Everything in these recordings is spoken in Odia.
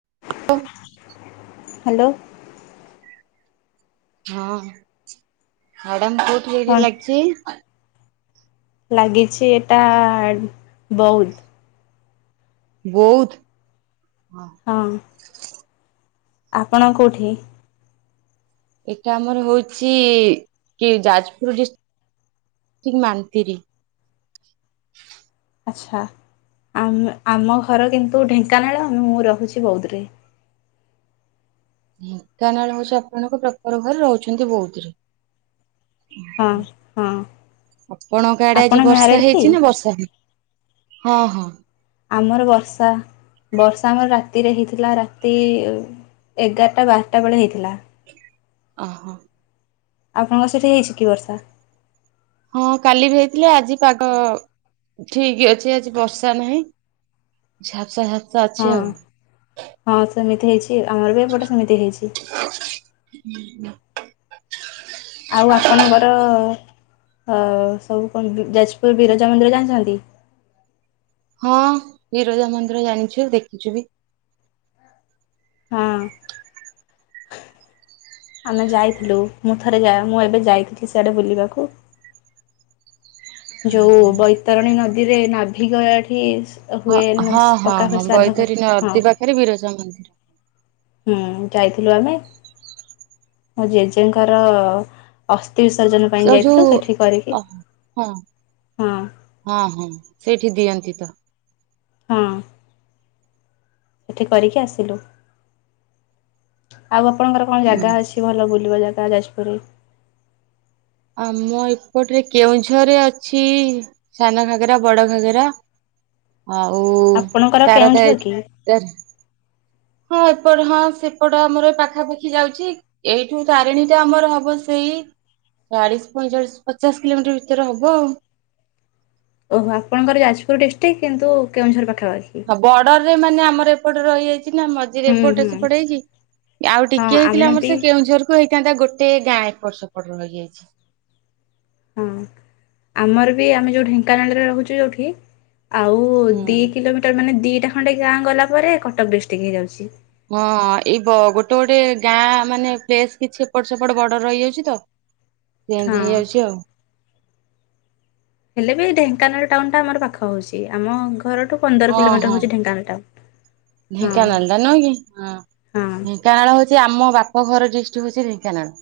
[unintelligible] ହାଲୋ ହଁ, ମ୍ୟାଡାମ କୋଉଠି କଣ ରେ [unintelligible] ଲାଗଛି? ଲାଗିଛି ଏଟା ବହୁତ ବୌଧ ହଁ ଆପଣ କୋଉଠି? ଏଇଟା ଆମର ହଉଛି କି ଯାଜପୁର ଡି ଠିକ ମାନନ୍ତିରି। ଆଛା, ଆ ଆମ ଘର କିନ୍ତୁ ଢେଙ୍କାନାଳ, ମୁଁ ରହୁଛି ବୌଧରେ। ଢେଙ୍କାନାଳ ହଉଛି ଆପଣଙ୍କ ପ୍ରପର ଘର, ରହୁଛନ୍ତି ବୌଦରେ। ହଁ ହଁ ଆପଣଙ୍କ ଆଡେ ଆପଣ ଆଜି ବର୍ଷା ମ୍ୟାରେଡ଼୍ କି ହେଇଛି ନା ବର୍ଷା ହ? ହଁ ହଁ। ଆମର ବର୍ଷା, ବର୍ଷା ଆମର ରାତିରେ ହେଇଥିଲା, ରାତି ଏଗାରଟା ବାରଟା ବେଳେ ହେଇଥିଲା। ଅ ହୋ ଆପଣଙ୍କ ସେଠି ହେଇଛି କି ବର୍ଷା? ହଁ କାଲି ବି ହେଇଥିଲା, ଆଜି ପାଗ ଠିକ ଅଛି, ଆଜି ବର୍ଷା ନାହିଁ। ଝାପସା ଝାପ ହଁ, ହଁ, ସେମିତି ହେଇଛି, ଆମର ବି ଏପଟେ ସେମିତି ହେଇଛି। ହୁଁ ହୁଁ। ଆଉ ଆପଣଙ୍କର ହ ସବୁ କଣ ଯାଜପୁର ବିରଜା ମନ୍ଦିର ଜାଣିଛନ୍ତି? ହଁ ବିରଜା ମନ୍ଦିର ଜାଣିଛୁ, ଦେଖିଛୁ ବି। ହଁ। ଆମେ ଯାଇଥିଲୁ, ମୁଁ ଥରେ, ମୁଁ ଏବେ ଯାଇଥିଲି ସେଆଡେ ବୁଲିବାକୁ ଯୋଉ ବୈତରଣୀ ନଦୀରେ ନାଭି ଗୟାଠି ହଁ ହୁଏ ହଁ ହଁ ପକା ହୋଇ ହଁ ସାଦ୍ଧଘର, ବୈତରଣୀ ହଁ ନଦୀ ପାଖରେ ବିରଜା ମନ୍ଦିର। ହୁଁ ଯାଇଥିଲୁ ଆମେ, ମୋ ଜେଜେଙ୍କର ଅ ବିସର୍ଜନ ସେ ପାଇଁ ଯୋଉ ଯାଇଥିଲୁ, ସେଠି କରିକି ଅ ହଁ, ହଁ ହଁ, ସେଇଠି ଦିଅନ୍ତି ତ। ହଁ। ସେଠି କରିକି ଆସିଲୁ, ଆଉ ଆପଣଙ୍କର କଣ ଜାଗା ଅଛି ଭଲ ବୁଲିବା ଜାଗା ଯାଜପୁର ଆମ ଏପଟରେ କେଉଁଝରେ ଅଛି ସାନ ଘାଗେରା, ବଡ ଘାଗରା ଆଉ ଆପଣଙ୍କର ତାର ତ କେଉଁଝର କି ତାର ହଁ ଏପଟ, ହଁ ସେପଟ, ଆମର ପାଖାପାଖି ଯାଉଛି, ଏଇଠୁ ତାରିଣୀ ଟା ଆମର ହବ ସେଇ ଚାଳିଶ ପଇଁଚାଳିଶ ପଚାଶ କିଲୋମିଟର ଭିତରେ ହବ ଆଉ। ଓହୋ, ଆପଣଙ୍କର ଯାଜପୁର ଡିଷ୍ଟ୍ରିକ୍ କିନ୍ତୁ କେଉଁଝର ପାଖାପାଖି ହଁ ବର୍ଡରରେ ମାନେ ଆମର ଏପଟେ ରହିଯାଇଛି ନା ମଝିରେ ହୁଁ ଏପଟ ହୁଁ ସେପଟ ହେଇଛି ଆଉ ହଁ ଟିକେ ହେଇଥିଲା ଆମେ ଆମର ବି ସେ କେଉଁଝର ହେଇ କାନ୍ତା ଗୋଟେ ଗାଁ ଏପଟ ସେପଟ ରହି ଯାଇଛି। ହଁ ଆମର ବି ଆମେ ଯୋଉ ଢେଙ୍କାନାଳରେ ରହୁଛୁ ଯୋଉଠି ଆଉ ଦି ହୁଁ କିଲୋମିଟର ମାନେ ଦିଇଟା ଖଣ୍ଡେ ଗାଁ ଗଲା ପରେ କଟକ ଡିଷ୍ଟ୍ରି ହେଇଯାଉଛି। ହଁ ଏଇ ବ ଗୋଟେ ଗୋଟେ ଗାଁ ମାନେ ପ୍ଲେସ କିଛି ଏପଟ ସେପଟ ବଡ ରହିଯାଉଛି ତ। ହଁ ଚେଞ୍ଜ ହେଇଯାଉଛି ଆଉ ହେଲେ ବି ଢେଙ୍କାନାଳ ଟାଉନ ଟା ଆମର ପାଖ ହଉଛି ଆମ ଘରଠୁ ପନ୍ଦର ହଁ କିଲୋମିଟର ହଁ ହଉଛି ଢେଙ୍କାନାଟା। ଢେଙ୍କାନାଳ ଟା ନୁହଁ କି ହଁ। ଢେଙ୍କାନାଳ ହଉ ଆମ ବାପଘର ଡିଷ୍ଟ୍ରି ହଉଛି ଢେଙ୍କାନାଳ।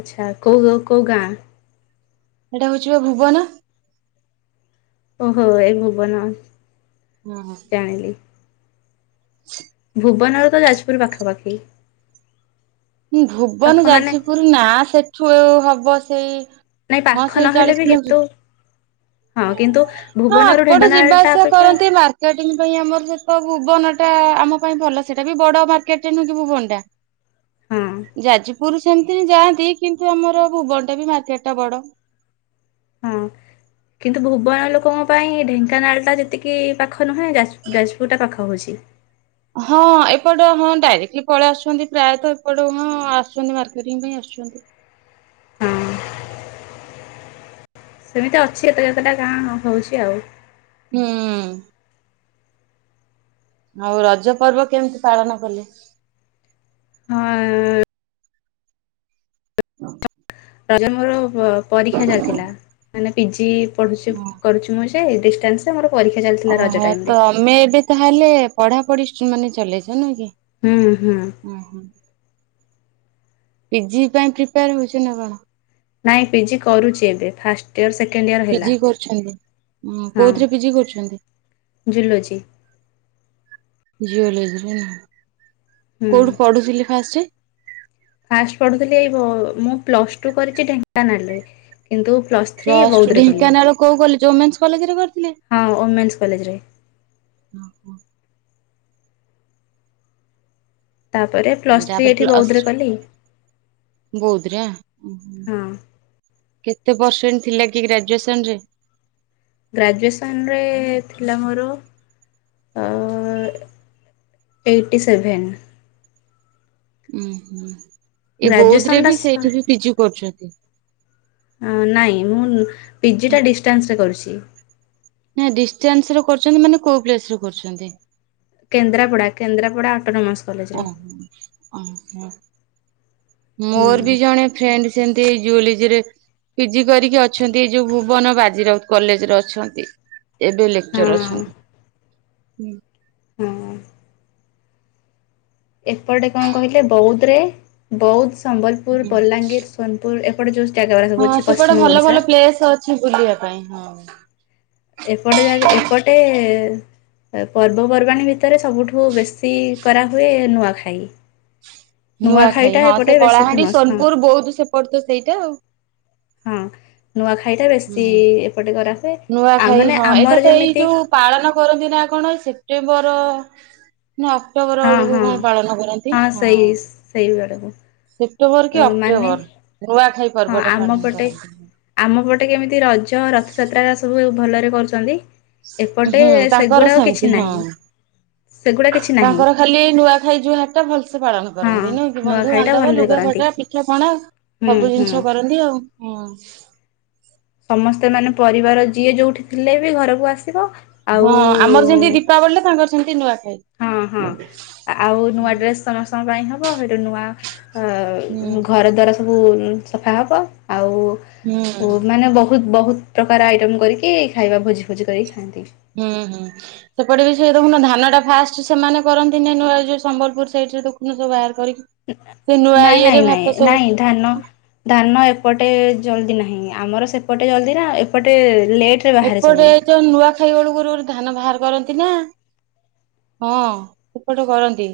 ଆଛା କୋଉ କଉ ଗାଁ? ସେଇଟା ହଉଛି ବା ଭୁବନ। ଓହୋ ଏଇ ଭୁବନ। ହୁଁ ହୁ। ଜାଣିଲି। ଭୁବନ ର ତ ଯାଜପୁର ପାଖାପାଖି। ପାଖ ଭୁବନ ମାନେ ଯାଜପୁର ନା ସେଠୁ ଆ ହବ ସେଇ ନାଇଁ ପାଖ ହଁ ସେଇ ନହେଲେ ବି ଚାଳିଶ କିଲୋମ୍ କିନ୍ତୁ ହଁ କିନ୍ତୁ ହ ଭୁବନରୁ ଏପଟେ ଢେଙ୍କାନାଳ ଯିବା ଟା ଆସିବା ଅପେକ୍ଷା କରନ୍ତି ମାର୍କେଟିଂ ପାଇଁ ଆମର ତ ଭୁବନଟା ଆମ ପାଇଁ ଭଲ ସେଇଟା ବି ବଡ ମାର୍କେଟରେ ନୁହଁ କି ଭୁବନ ଟା। ହଁ ଯାଜ ପୁରୁ ସେମିତି ଯାଆନ୍ତି କିନ୍ତୁ ଆମର ଭୁବନ ଟା ବି ମାର୍କେଟ ଟା ବଡ। ହଁ। କିନ୍ତୁ ଭୁବନ ଲୋକଙ୍କ ପାଇଁ ଢେଙ୍କାନାଳ ଟା ଯେତିକି ପାଖ ନୁହେଁ। ଯାହା ଯାଜପୁର ଟା ପାଖ ହଉଛି। ହଁ ହଁ ଏପଟ ହଁ ଡାଇରେକ୍ଟଲି ପଳେଇ ଆସୁଛନ୍ତି ପ୍ରାୟ ତ ଏପଟ ହଁ ଆସୁଛନ୍ତି ମାର୍କେଟିଂ ପାଇଁ ଆସୁ ଛନ୍ତି। ହଁ ସେମିତି ଅଛି ଏତ କେତେଟା ଗାଁ ହଉଛି ଆଉ। ହୁଁ। ଆଉ ରଜ ପର୍ବ କେମିତି ପାଳନ କଲେ? ହଁ। ହଁ ରଜ ମୋର ପରୀକ୍ଷା ଚାଲିଥିଲା ମାନେ ପିଜି ପଢୁଛି କରୁଛି ମୁଁ। ଡିାନ୍ସରେ ମୋର ପରୀକ୍ଷା ଚାଲିଥିଲା ରଜ ଓହୋ ଟାଇମରେ। ତ ଆମେ ଏବେ ତାହେଲେ ପଢାପଢି ମାନେ ଚଲେଇଛ ନୁହଁ କି? ହୁଁ ହୁଁ। ଉଁ ହୁଁ ପିଜି ପାଇଁ ପ୍ରିପେୟାର ହଉଛି ନା କଣ? ନାଇଁ ପିଜି କରୁଛି ଏବେ ଫାଷ୍ଟ୍ ପିଜି କରୁଛନ୍ତି କୋଉଥିରେ ପିଜି କରୁଛନ୍ତି? ଜୁଲୋଜୀ। ଯୁଲଜି ନା ହୁଁ। କୋଉଠୁ ପଢୁଥିଲି ଫାଷ୍ଟେ? ଫାଷ୍ଟ ପଢୁଥିଲି ଏଇ ମୁଁ ପ୍ଲସ ଟୁ କରିଛି ଢେଙ୍କାନାଳରେ କିନ୍ତୁ ପ୍ଲସ୍ ଥ୍ରୀ ପ୍ଲଷ୍ଟୁ ବୌଦ୍ଧରେ କଲି ଢେଙ୍କାନାଳ କୋଉ କଲେଜ ଓମେନ୍ସ କଲେଜରେ କରି ହଁ ଓମେନ୍ସ କଲେଜରେ। ତାପରେ ପ୍ଲସ୍ ଥ୍ରୀ ଏଠି ବୌଦୁରେ କଲି। ବୌଦୁରେ? ଉ ହୁଁ ହଁ କେତେ ପରସେଣ୍ଟ ଥିଲା କି ଗ୍ରାଜୁଏସନ ରେ? ଗ୍ରାଜୁଏସନରେ ଥିଲା ମୋର ଏଇଟି ସେଭେନ। ଉଁ ହୁଁ ଏ ବୌଦୁ ରେ ଗ୍ରାଜୁଏସନଟା ବି ସ ସେଇଠି ବି ପିଜି କରୁଛନ୍ତି। ନାଇଁ ମୁଁ ପିଜି ଟା ଡିଷ୍ଟାନ୍ସରେ କରୁଛି। ନା ଡିଷ୍ଟାନ୍ସରେ କରୁଛନ୍ତି ମାନେ କୋଉ ପ୍ଲେସ ରେ କରୁଛନ୍ତି? କେନ୍ଦ୍ରାପଡା କେନ୍ଦ୍ରାପଡା ଅଟୋନମସ ଓହୋ ଓୋ ହୁଁ ମୋର ବି ଜଣେ ଫ୍ରେଣ୍ଡ ଯେମିତି ଜୁଲିଜରେ ପିଜି କରିକି ଅଛନ୍ତି ଏ ଯୋଉ ଭୁବନ ବାଜିରାଉତ କଲେଜରେ ଅଛନ୍ତି। ଏବେ ଲେକ୍ଚର ହଁ ଅଛନ୍ତି ହୁଁ। ହଁ। ଏପଟେ କଣ କହିଲେ ବୌଦ୍ ରେ ବୌଦ୍ ସମ୍ବଲପୁର, ବଲାଙ୍ଗୀର ସୋନପୁର ଏପଟେ ଯୋଉ ଜାଗାଗୁରା ସବୁ ହଁ ଅଛି ସେପଟେ ପଶ୍ଚିମ ଭଲ ଓଡ଼ିଶା ଭଲ ପ୍ଲେସ ଅଛି ବୁଲିବା ପାଇଁ ହଁ। ଏପଟେ ଯଆକ ଏପଟେ ପର୍ବପର୍ବାଣୀ ଭିତରେ ସବୁଠୁ ବେଶୀ କରାହୁଏ ନୂଆଖାଇ। ନୂଆଖାଇ ନୂଆଖାଇଟା ହଁ ସେ ଏପଟେ ବେଶୀ କଳାହାଣ୍ଡି ଫେମସ୍ ହଁ ସୋନପୁର ବୌଦ୍ ସେପଟ ତ ସେଇଟା ଆଉ? ହଁ ନୂଆଖାଇ ଟା ବେଶୀ ହୁଁ। ଏପଟେ କରା ନୂଆଖାଇ ହଁ ଏଇଟା ତ ଏଇ ଯୋଉ ପାଳନ କରନ୍ତି ନା କଣ ଏଇ ସେପ୍ଟେମ୍ବର ତଅ ନା ଅକ୍ଟୋବର ହଁ ବେଳକୁ ହଁ କଣ ପାଳନ କରନ୍ତି ହଁ ସେଇ ସେଇ ବେଳକୁ ସେ ଅକ୍ଟୋବର କି ମାନେ ଅକ୍ଟୋବର ନୂଆ ଖାଇ ହଁ ଆମ ପଟେ ଆମ ପଟେ କେମିତି ରଜ ର [unintelligible] ସବୁ ଭଲରେ କରୁଛନ୍ତି। ଏପଟେ ହୁଁ ତାଙ୍କର ସେଗୁଡାକ ସେମିତି କିଛି ହଁ ନାହିଁ। ସେଗୁଡ଼ା କିଛି ନାହିଁ ତାଙ୍କର ଖାଲି ନୂଆଖାଇ ଜୁହାର ଟା ଭଲସେ ପାଳନ ହଁ କରନ୍ତି ନୁଁକି ବନ୍ଧୁ ନୂଆଖାଇଟା ବାନ୍ଧବ ଭଲରେ ଲୁଗା କରନ୍ତି। ପଟା ପିଠା ପଣା ହୁଁ ସବୁ ହୁଁ। ଜିନିଷ କରନ୍ତି ଆଉ ହଁ। ସମସ୍ତେ ମାନେ ପରିବାର ଯିଏ ଯୋଉଠି ଥିଲେ ବି ଘରକୁ ଆସି ହଁ ଆମର ଯେମିତି ଦୀପାବଳୀ ତାଙ୍କର ସେମିତି ନୂଆ ହଁ ହଁ ଆଉ ନୂଆ ଡ୍ରେସ୍ ତମ ସମଙ୍କ ପାଇଁ ହବ ସେଇଟୁ ନୂଆ ଅ ହୁଁ ଘର ଦ୍ବାର ସବୁ ସଫା ହବ ଆଉ ହୁଁ। ମାନେ ବହୁ ବହୁତ ପ୍ରକାର ଆଇଟମ୍ କରିକି ଖାଇବା ଭୋଜି ଭୋଜି କରିକି ଖାଆନ୍ତି ହୁଁ ହୁଁ ସେପଟେ ବି ସେ ଦେଖୁନ ଧାନ ଟା ଫାଷ୍ଟ ସେମାନେ କରନ୍ତି ନାଇ ନଆଉ ସମ୍ବଲପୁର ସାଇଡି ରେ ଦେଖୁ ସବ ବାହାର କରିକି ସେ ନୂଆ ନାଇଁ - ଇଏରେ ନାଇଁ- ନାଇଁ ଭାତ - ସବୁ ନାଇଁ ଧାନ ଧାନ ଏପଟେ ଜଲଦି ନାହିଁ। ଆମର ସେପଟେ ଜଲ୍ଦି ନା ଏପଟେ ଲେଟରେ ବାହାରେ ଏପଟେ ସବୁ ଯୋଉ ନୂଆଖାଇ ବେଳକୁ ଧାନ ବାହାର କରନ୍ତି। [inaudible] ହଁ ସେପଟ କରନ୍ତି।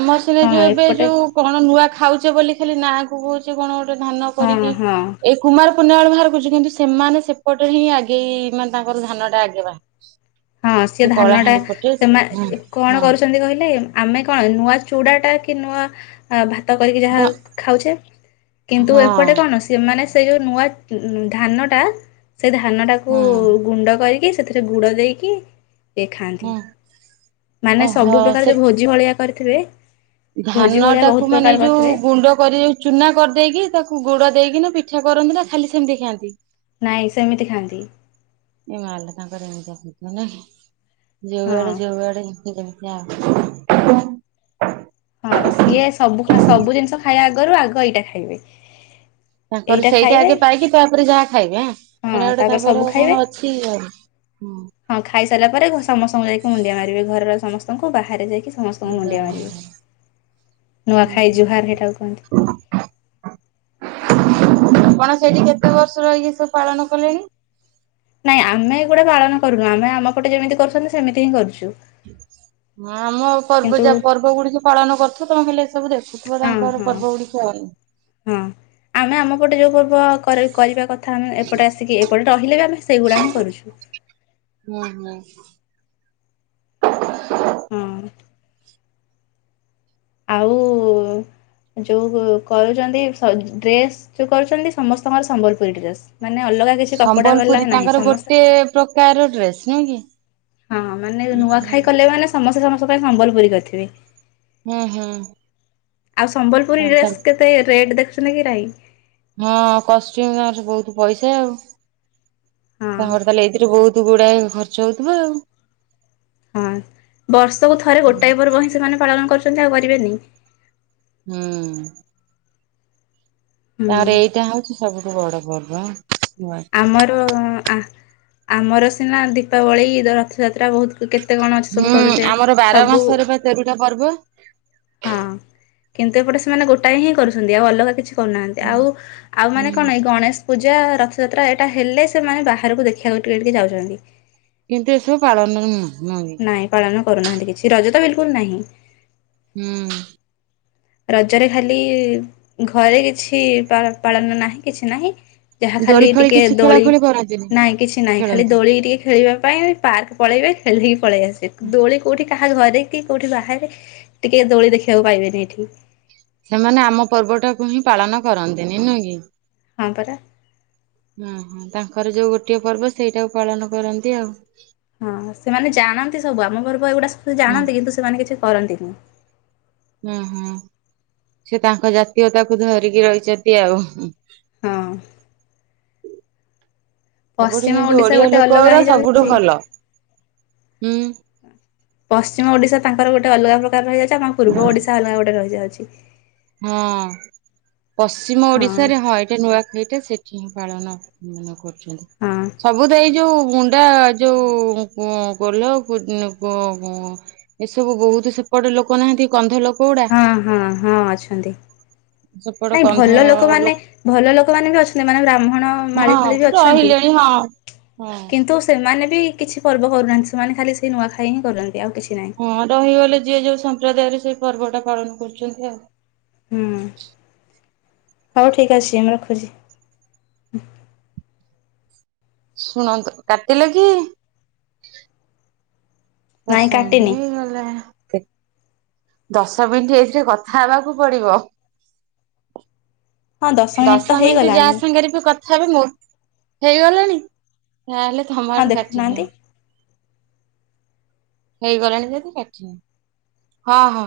ଆମ ସିନା ହଁ ଯୋଉ ଏବେ ଏପଟେ ଯୋଉ କଣ ନୂଆ ଖାଉଛେ ବୋଲି ଖାଲି ନାଁ କ କହୁଛେ କଣ ଧାନ ହଁ କରିକି, ହଁ ଏ କୁମାରପୃଣିମା ବାହାର କରୁଛି କିନ୍ତୁ ସେମାନେ ସେପଟରେ ହିଁ ଆଗେଇ ମାନେ ତାଙ୍କର ଧାନଟା ଆଗେଇବା। ହଁ ସିଏ ଧାନ ଟା ହଁ ସେମାନେ କଣ କରୁଛନ୍ତି କହିଲେ ଆମେ କଣ ନୂଆ ଚୁଡାଟା କି ନୁଆ ଅ ଭାତ କରିକି ଯାହା ହଁ ଖାଉଛେ କିନ୍ତୁ ହଁ ଏପଟେ କଣ ସେମାନେ ସେ ଯୋଉ ନୂଆ ଧାନ ଟା ସେ ଧାନଟାକୁ ହଁ ଗୁଣ୍ଡ କରିକି ସେଥିରେ ଗୁଡ଼ ଦେଇ କି ହଁ ଓହୋ ଧାନଟାକୁ ମାନେ ଏଇ ଯୋଉ ଗୁଣ୍ଡ କରି ଯୋଉ ଚୁନା କରିଦେଇକି ତାକୁ ଗୁଡ ଦେଇକି ନା ପିଠା କରନ୍ତିନା ଖାଲି ସେମିତି ଖାଆନ୍ତି? ନାଇଁ ସେମିତି ଖାଆନ୍ତି। ଏଇ ମାଲୋ ତାଙ୍କର ଏମିତି ପିଠା ନା ହଁ ଯୋଉଆଡେ ଯୋଉଆଡେ ଯା କଁ ହଁ ସିଏ ସବୁ ସବୁ ଜିନିଷ ଖାଇବା ଆଗରୁ ଆଗ ଏଇଟା ଖାଇବେ। ତାଙ୍କର ଏଇଟା ସେଇଟା ଖାଇବେ ଆଗେ ପାଇକି ତାପରେ ଯାହା ଖାଇବେ ଆଁ ଏଣ ହଁ ଗୋଟେ ତାପରେ ସବୁ ତାଙ୍କର ଖାଇବେ କଣ ଅଛି ଆଉ ହଁ। ସାରିଲ ପରେ ସମସ୍ତଙ୍କୁ ଯାଇକି ମୁଣ୍ଡିଆ ମାରିବେ ଘରର ସମସ୍ତଙ୍କୁ ବାହାରେ ଯାଇକି ସମସ୍ତଙ୍କୁ ମୁଣ୍ଡିଆ ମାରିବେ। ଉଁ ନୁଆଖାଇ ହୁଁ। ଜହାର ହେଟାକୁ କହନ୍ତି। ଆପଣ ସେଇଠି କେତେ ବର୍ଷ ର ଇ ସବୁ ପାଳନ କଲେଣି? ନାଇଁ ଆମେ ଏଗୁରା ପାଳନ କରୁନୁ ଆମେ ଆମ ପଟେ ଯେମିତି କରୁଛନ୍ତି ସେମିତି ହିଁ କରୁଛୁ। ହଁ ଆମ ପର୍ବ କିନ୍ତୁ ଯ ପର୍ବ ଗୁଡିକ ପାଳନ କରୁଥୁବେ ହେଲେ ସବୁ ଦେଖୁଥଥିବା ହଁ ତାଙ୍କର ହଁ ପର୍ବ ଗୁଡିକ ଅନ। ହଁ ଆମେ ଆମ ପଟେ ଯୋଉ ପର୍ବ କରିବା କଥା ଆମେ ଏପଟେ ଆସିକି ଏପଟେ ରହିଲେ ବି ଆମେ ସେଇଗୁଡା ହିଁ କରୁଛୁ। ହୁଁ ହୁଁ। ହଁ। ଆଉ ଯୋଉ କରୁଛନ୍ତି ଡ୍ରେସ ଯୋଉ କରୁଛନ୍ତି ସମସ୍ତଙ୍କର ସମ୍ବଲପୁରୀ ଡ୍ରେସ। ମାନେ ଅଲଗା କିଛି କପଡା ବାଲା ସମ୍ବଲପୁରୀ ନାହିଁ ତାଙ୍କର ସମସ୍ତେ ଗୋଟେ ପ୍ରକାର ଡ୍ରେସ ନୁହେଁ କି? ହଁ ମାନେ ଉଁ ନୂଆଖାଇ କଲେ ମାନେ ସମସ୍ତେ ସମସ୍ତଙ୍କ ପାଇଁ ସମ୍ବଲପୁରୀ କରିଥିବେ। ହୁଁ ହୁଁ। ଆଉ ସମ୍ବଲପୁରୀ ହୁଁ ଡ୍ରେସ କେତେ ରେଟ ଦେଖୁଛନ୍ତିକି ନାହିଁ। ହଁ କଷ୍ଟ୍ୟୁମ ତାଙ୍କର ବହୁତ ପଇସା ଆଉ ହଁ ତାଙ୍କର ତାହେଲେ ଏଇଥିରେ ବହୁତ ଗୁଡାଏ ଖର୍ଚ୍ଚ ହଉଥିବ ଆଉ। ହଁ ବର୍ଷକୁ ଥରେ ଗୋଟାଏ ପର୍ବ ହ ସେମାନେ ପାଳନ କରୁଛନ୍ତି ଆଉ କରିବେନି। ହୁଁ। ହୁଁ ତାରେ ଏଇଟା ହଉଛି ସବୁଠୁ ବଡ ପର୍ବ ଆଁ। ଆମର ଆମର ସିନା ଦୀପାବଳି ରଥଯାତ୍ରା ତା ବହୁତ କେତେ କଣ ଅଛି ସବୁ ହୁଁ କରୁଛେ ଆମର ବାର ସବୁ ମାସରେ ବା ତେରଟା ପର୍ବ। ହଁ କିନ୍ତୁ ଏପଟେ ସେମାନେ ଗୋଟାଏ ହିଁ କରୁଛନ୍ତି ଆଉ ଅଲଗା କିଛି କରୁନାହାନ୍ତି ହୁଁ ଆଉ ଆଉ ମାନେ ହୁଁ କଣ ଏଇ ଗଣେଶ ପୂଜା ରଥଯାତ୍ରା ଏଇଟା ହେଲେ ସେମାନେ ବାହାରକୁ ଦେଖିବାକୁ ଟିକେ ଟିକେ ଯାଉଛନ୍ତି। କିନ୍ତୁ ଏସବୁ ପାଳନ ନୁ। ନାଇଁ ପାଳନ କରୁନାହାନ୍ତି କିଛି ରଜତ ବିଲକୁଲ ନାହିଁ। ହୁଁ। ରଜରେ ଖାଲି ଘରେ କିଛି ପା ପାଳନ ନାହିଁ କିଛି ନାହିଁ ଯାହା ଦୋଳି ଖାଲି ଫୋଳି ଟିକେ କିଛି ଖେଳା ଦୋଳି ଖେଳି କରନ୍ତିନି ନାଇଁ କିଛି ନାଇଁ ଖାଲି ଖେଳନ୍ତି। ଦୋଳି ଟିକେ ଖେଳିବା ପାଇଁ ପାର୍କ ପଳେଇବେ ଖେଳିଦେକି ପଳେଇ ଆସିବେ ଦୋଳି କୋଉଠି କାହା ଘରେ କି କୋଉଠି ବାହାରେ ଟିକେ ଦୋଳି ଦେଖିବାକୁ ପାଇବେନି ଏଠି। ସେମାନେ ଆମ ପର୍ବ ଟାକୁ ହିଁ ପାଳନ କରନ୍ତିନି ନୁହେଁ କି? ହଁ ପରା। ଓ ହୋ ତାଙ୍କର ଯୋଉ ଗୋଟିଏ ପର୍ବ ସେଇଟାକୁ ପାଳନ କରନ୍ତି ଆଉ। ହଁ ସେମାନେ ଜାଣନ୍ତି ସବୁ ଆମ ଘର ପା ଏଗୁଡା ସବ ହୁଁ ଜାଣନ୍ତି କିନ୍ତୁ ସେମାନେ କିଛି କରନ୍ତିନି। ହୁଁ ହୁଁ ସେ ତାଙ୍କ ଜାତୀୟତାକୁ ଧରିକି ରହିଛନ୍ତି ଆଉ। ହଁ ସବୁଠୁ ପଶ୍ଚିମ କିନ୍ତୁ ଓଡିଶା ଓଡିଆ ଗୋଟେ ଅଲଗା ଲୋକରା ସବୁଠୁ ହେଇଯାଉଛି ଭଲ ହୁଁ। ପଶ୍ଚିମ ଓଡିଶା ତାଙ୍କର ଗୋଟେ ଅଲଗା ପ୍ରକାର ରହିଯାଉଛି ଆମ ପୂର୍ବ ଓଡିଶା ଅଲଗା ଗୋଟେ ରହିଯାଉଛି। ହଁ ପଶ୍ଚିମ ଓଡିଶାରେ ହଁ ଏଇଟା ନୂଆଖାଇଟା ସେ ଠି ପାଳନ ମାନେ କରୁଛନ୍ତି ହଁ ସବୁ ତ ଏଇ ଯୋଉ ମୁଁଣ୍ଡା ଯୋଉ କ କୋଲ୍ହୋ କୁ ଗୋ ଗୁ ଗୁ ଏସବୁ ବହୁତ ସେ ପଟ ଲୋକ ନାହାନ୍ତି କନ୍ଧ ଲୋକ ଗୁଡା ହଁ ହଁ ହଁ ଅଛନ୍ତି। ସେପଟ ନାଇଁ କନ୍ଧ ଭଲ ଲୋକମାନେ ଲୋକ ଭଲ ଲୋକମାନେେ ବି ଅଛନ୍ତି ମାନେ ବ୍ରାହ୍ମଣ ମାଳି ଫାଳି ବି ହଁ ଅଛନ୍ତି ରହିଲେଣି ହଁ। ହଁ କିନ୍ତୁ ସେ ମାନେ ବି କିଛି ପର୍ବ କରୁନାହାନ୍ତି ସେମାନେ ଖାଲି ସେଇ ନୂଆଖାଇ ହିଁ କରନ୍ତି। ହଁ ରହିଗଲେ ଯିଏ ଯୋଉ ସମ୍ପ୍ରଦାୟରେ ସେଇ ପର୍ବଟା ପାଳନ କରୁଛନ୍ତି ଆଉ। ହୁଁ। ହଉ ଠିକ ଅଛି ମୁଁ ରଖୁଛି। ଶୁଣନ୍ତୁ, କାଟିଲ କି? ନାଇଁ ଦଶ ମିିନଟ କାଟିନି। ହେଇଗଲା। ଦଶ ମିନିଟ ଏଥିରେ କଥା ହେବାକୁ ପଡିବ। ହଁ ମିନିଟ୍ ତ ଦଶ ମିନିଟ ହେଇଗଲାଣି ଯାହା ସାଙ୍ଗରେ ବି କଥା ତଥାପି ମୋ ହେଇଗଲାଣି ତାହେଲେ ଥମ ହଁ ଆଡୁ କାଟି ଦିଅ। ଦେଖୁନାହାନ୍ତି। ହେଇଗଲାଣି ଯଦି କାଟି ହଁ ହଁ।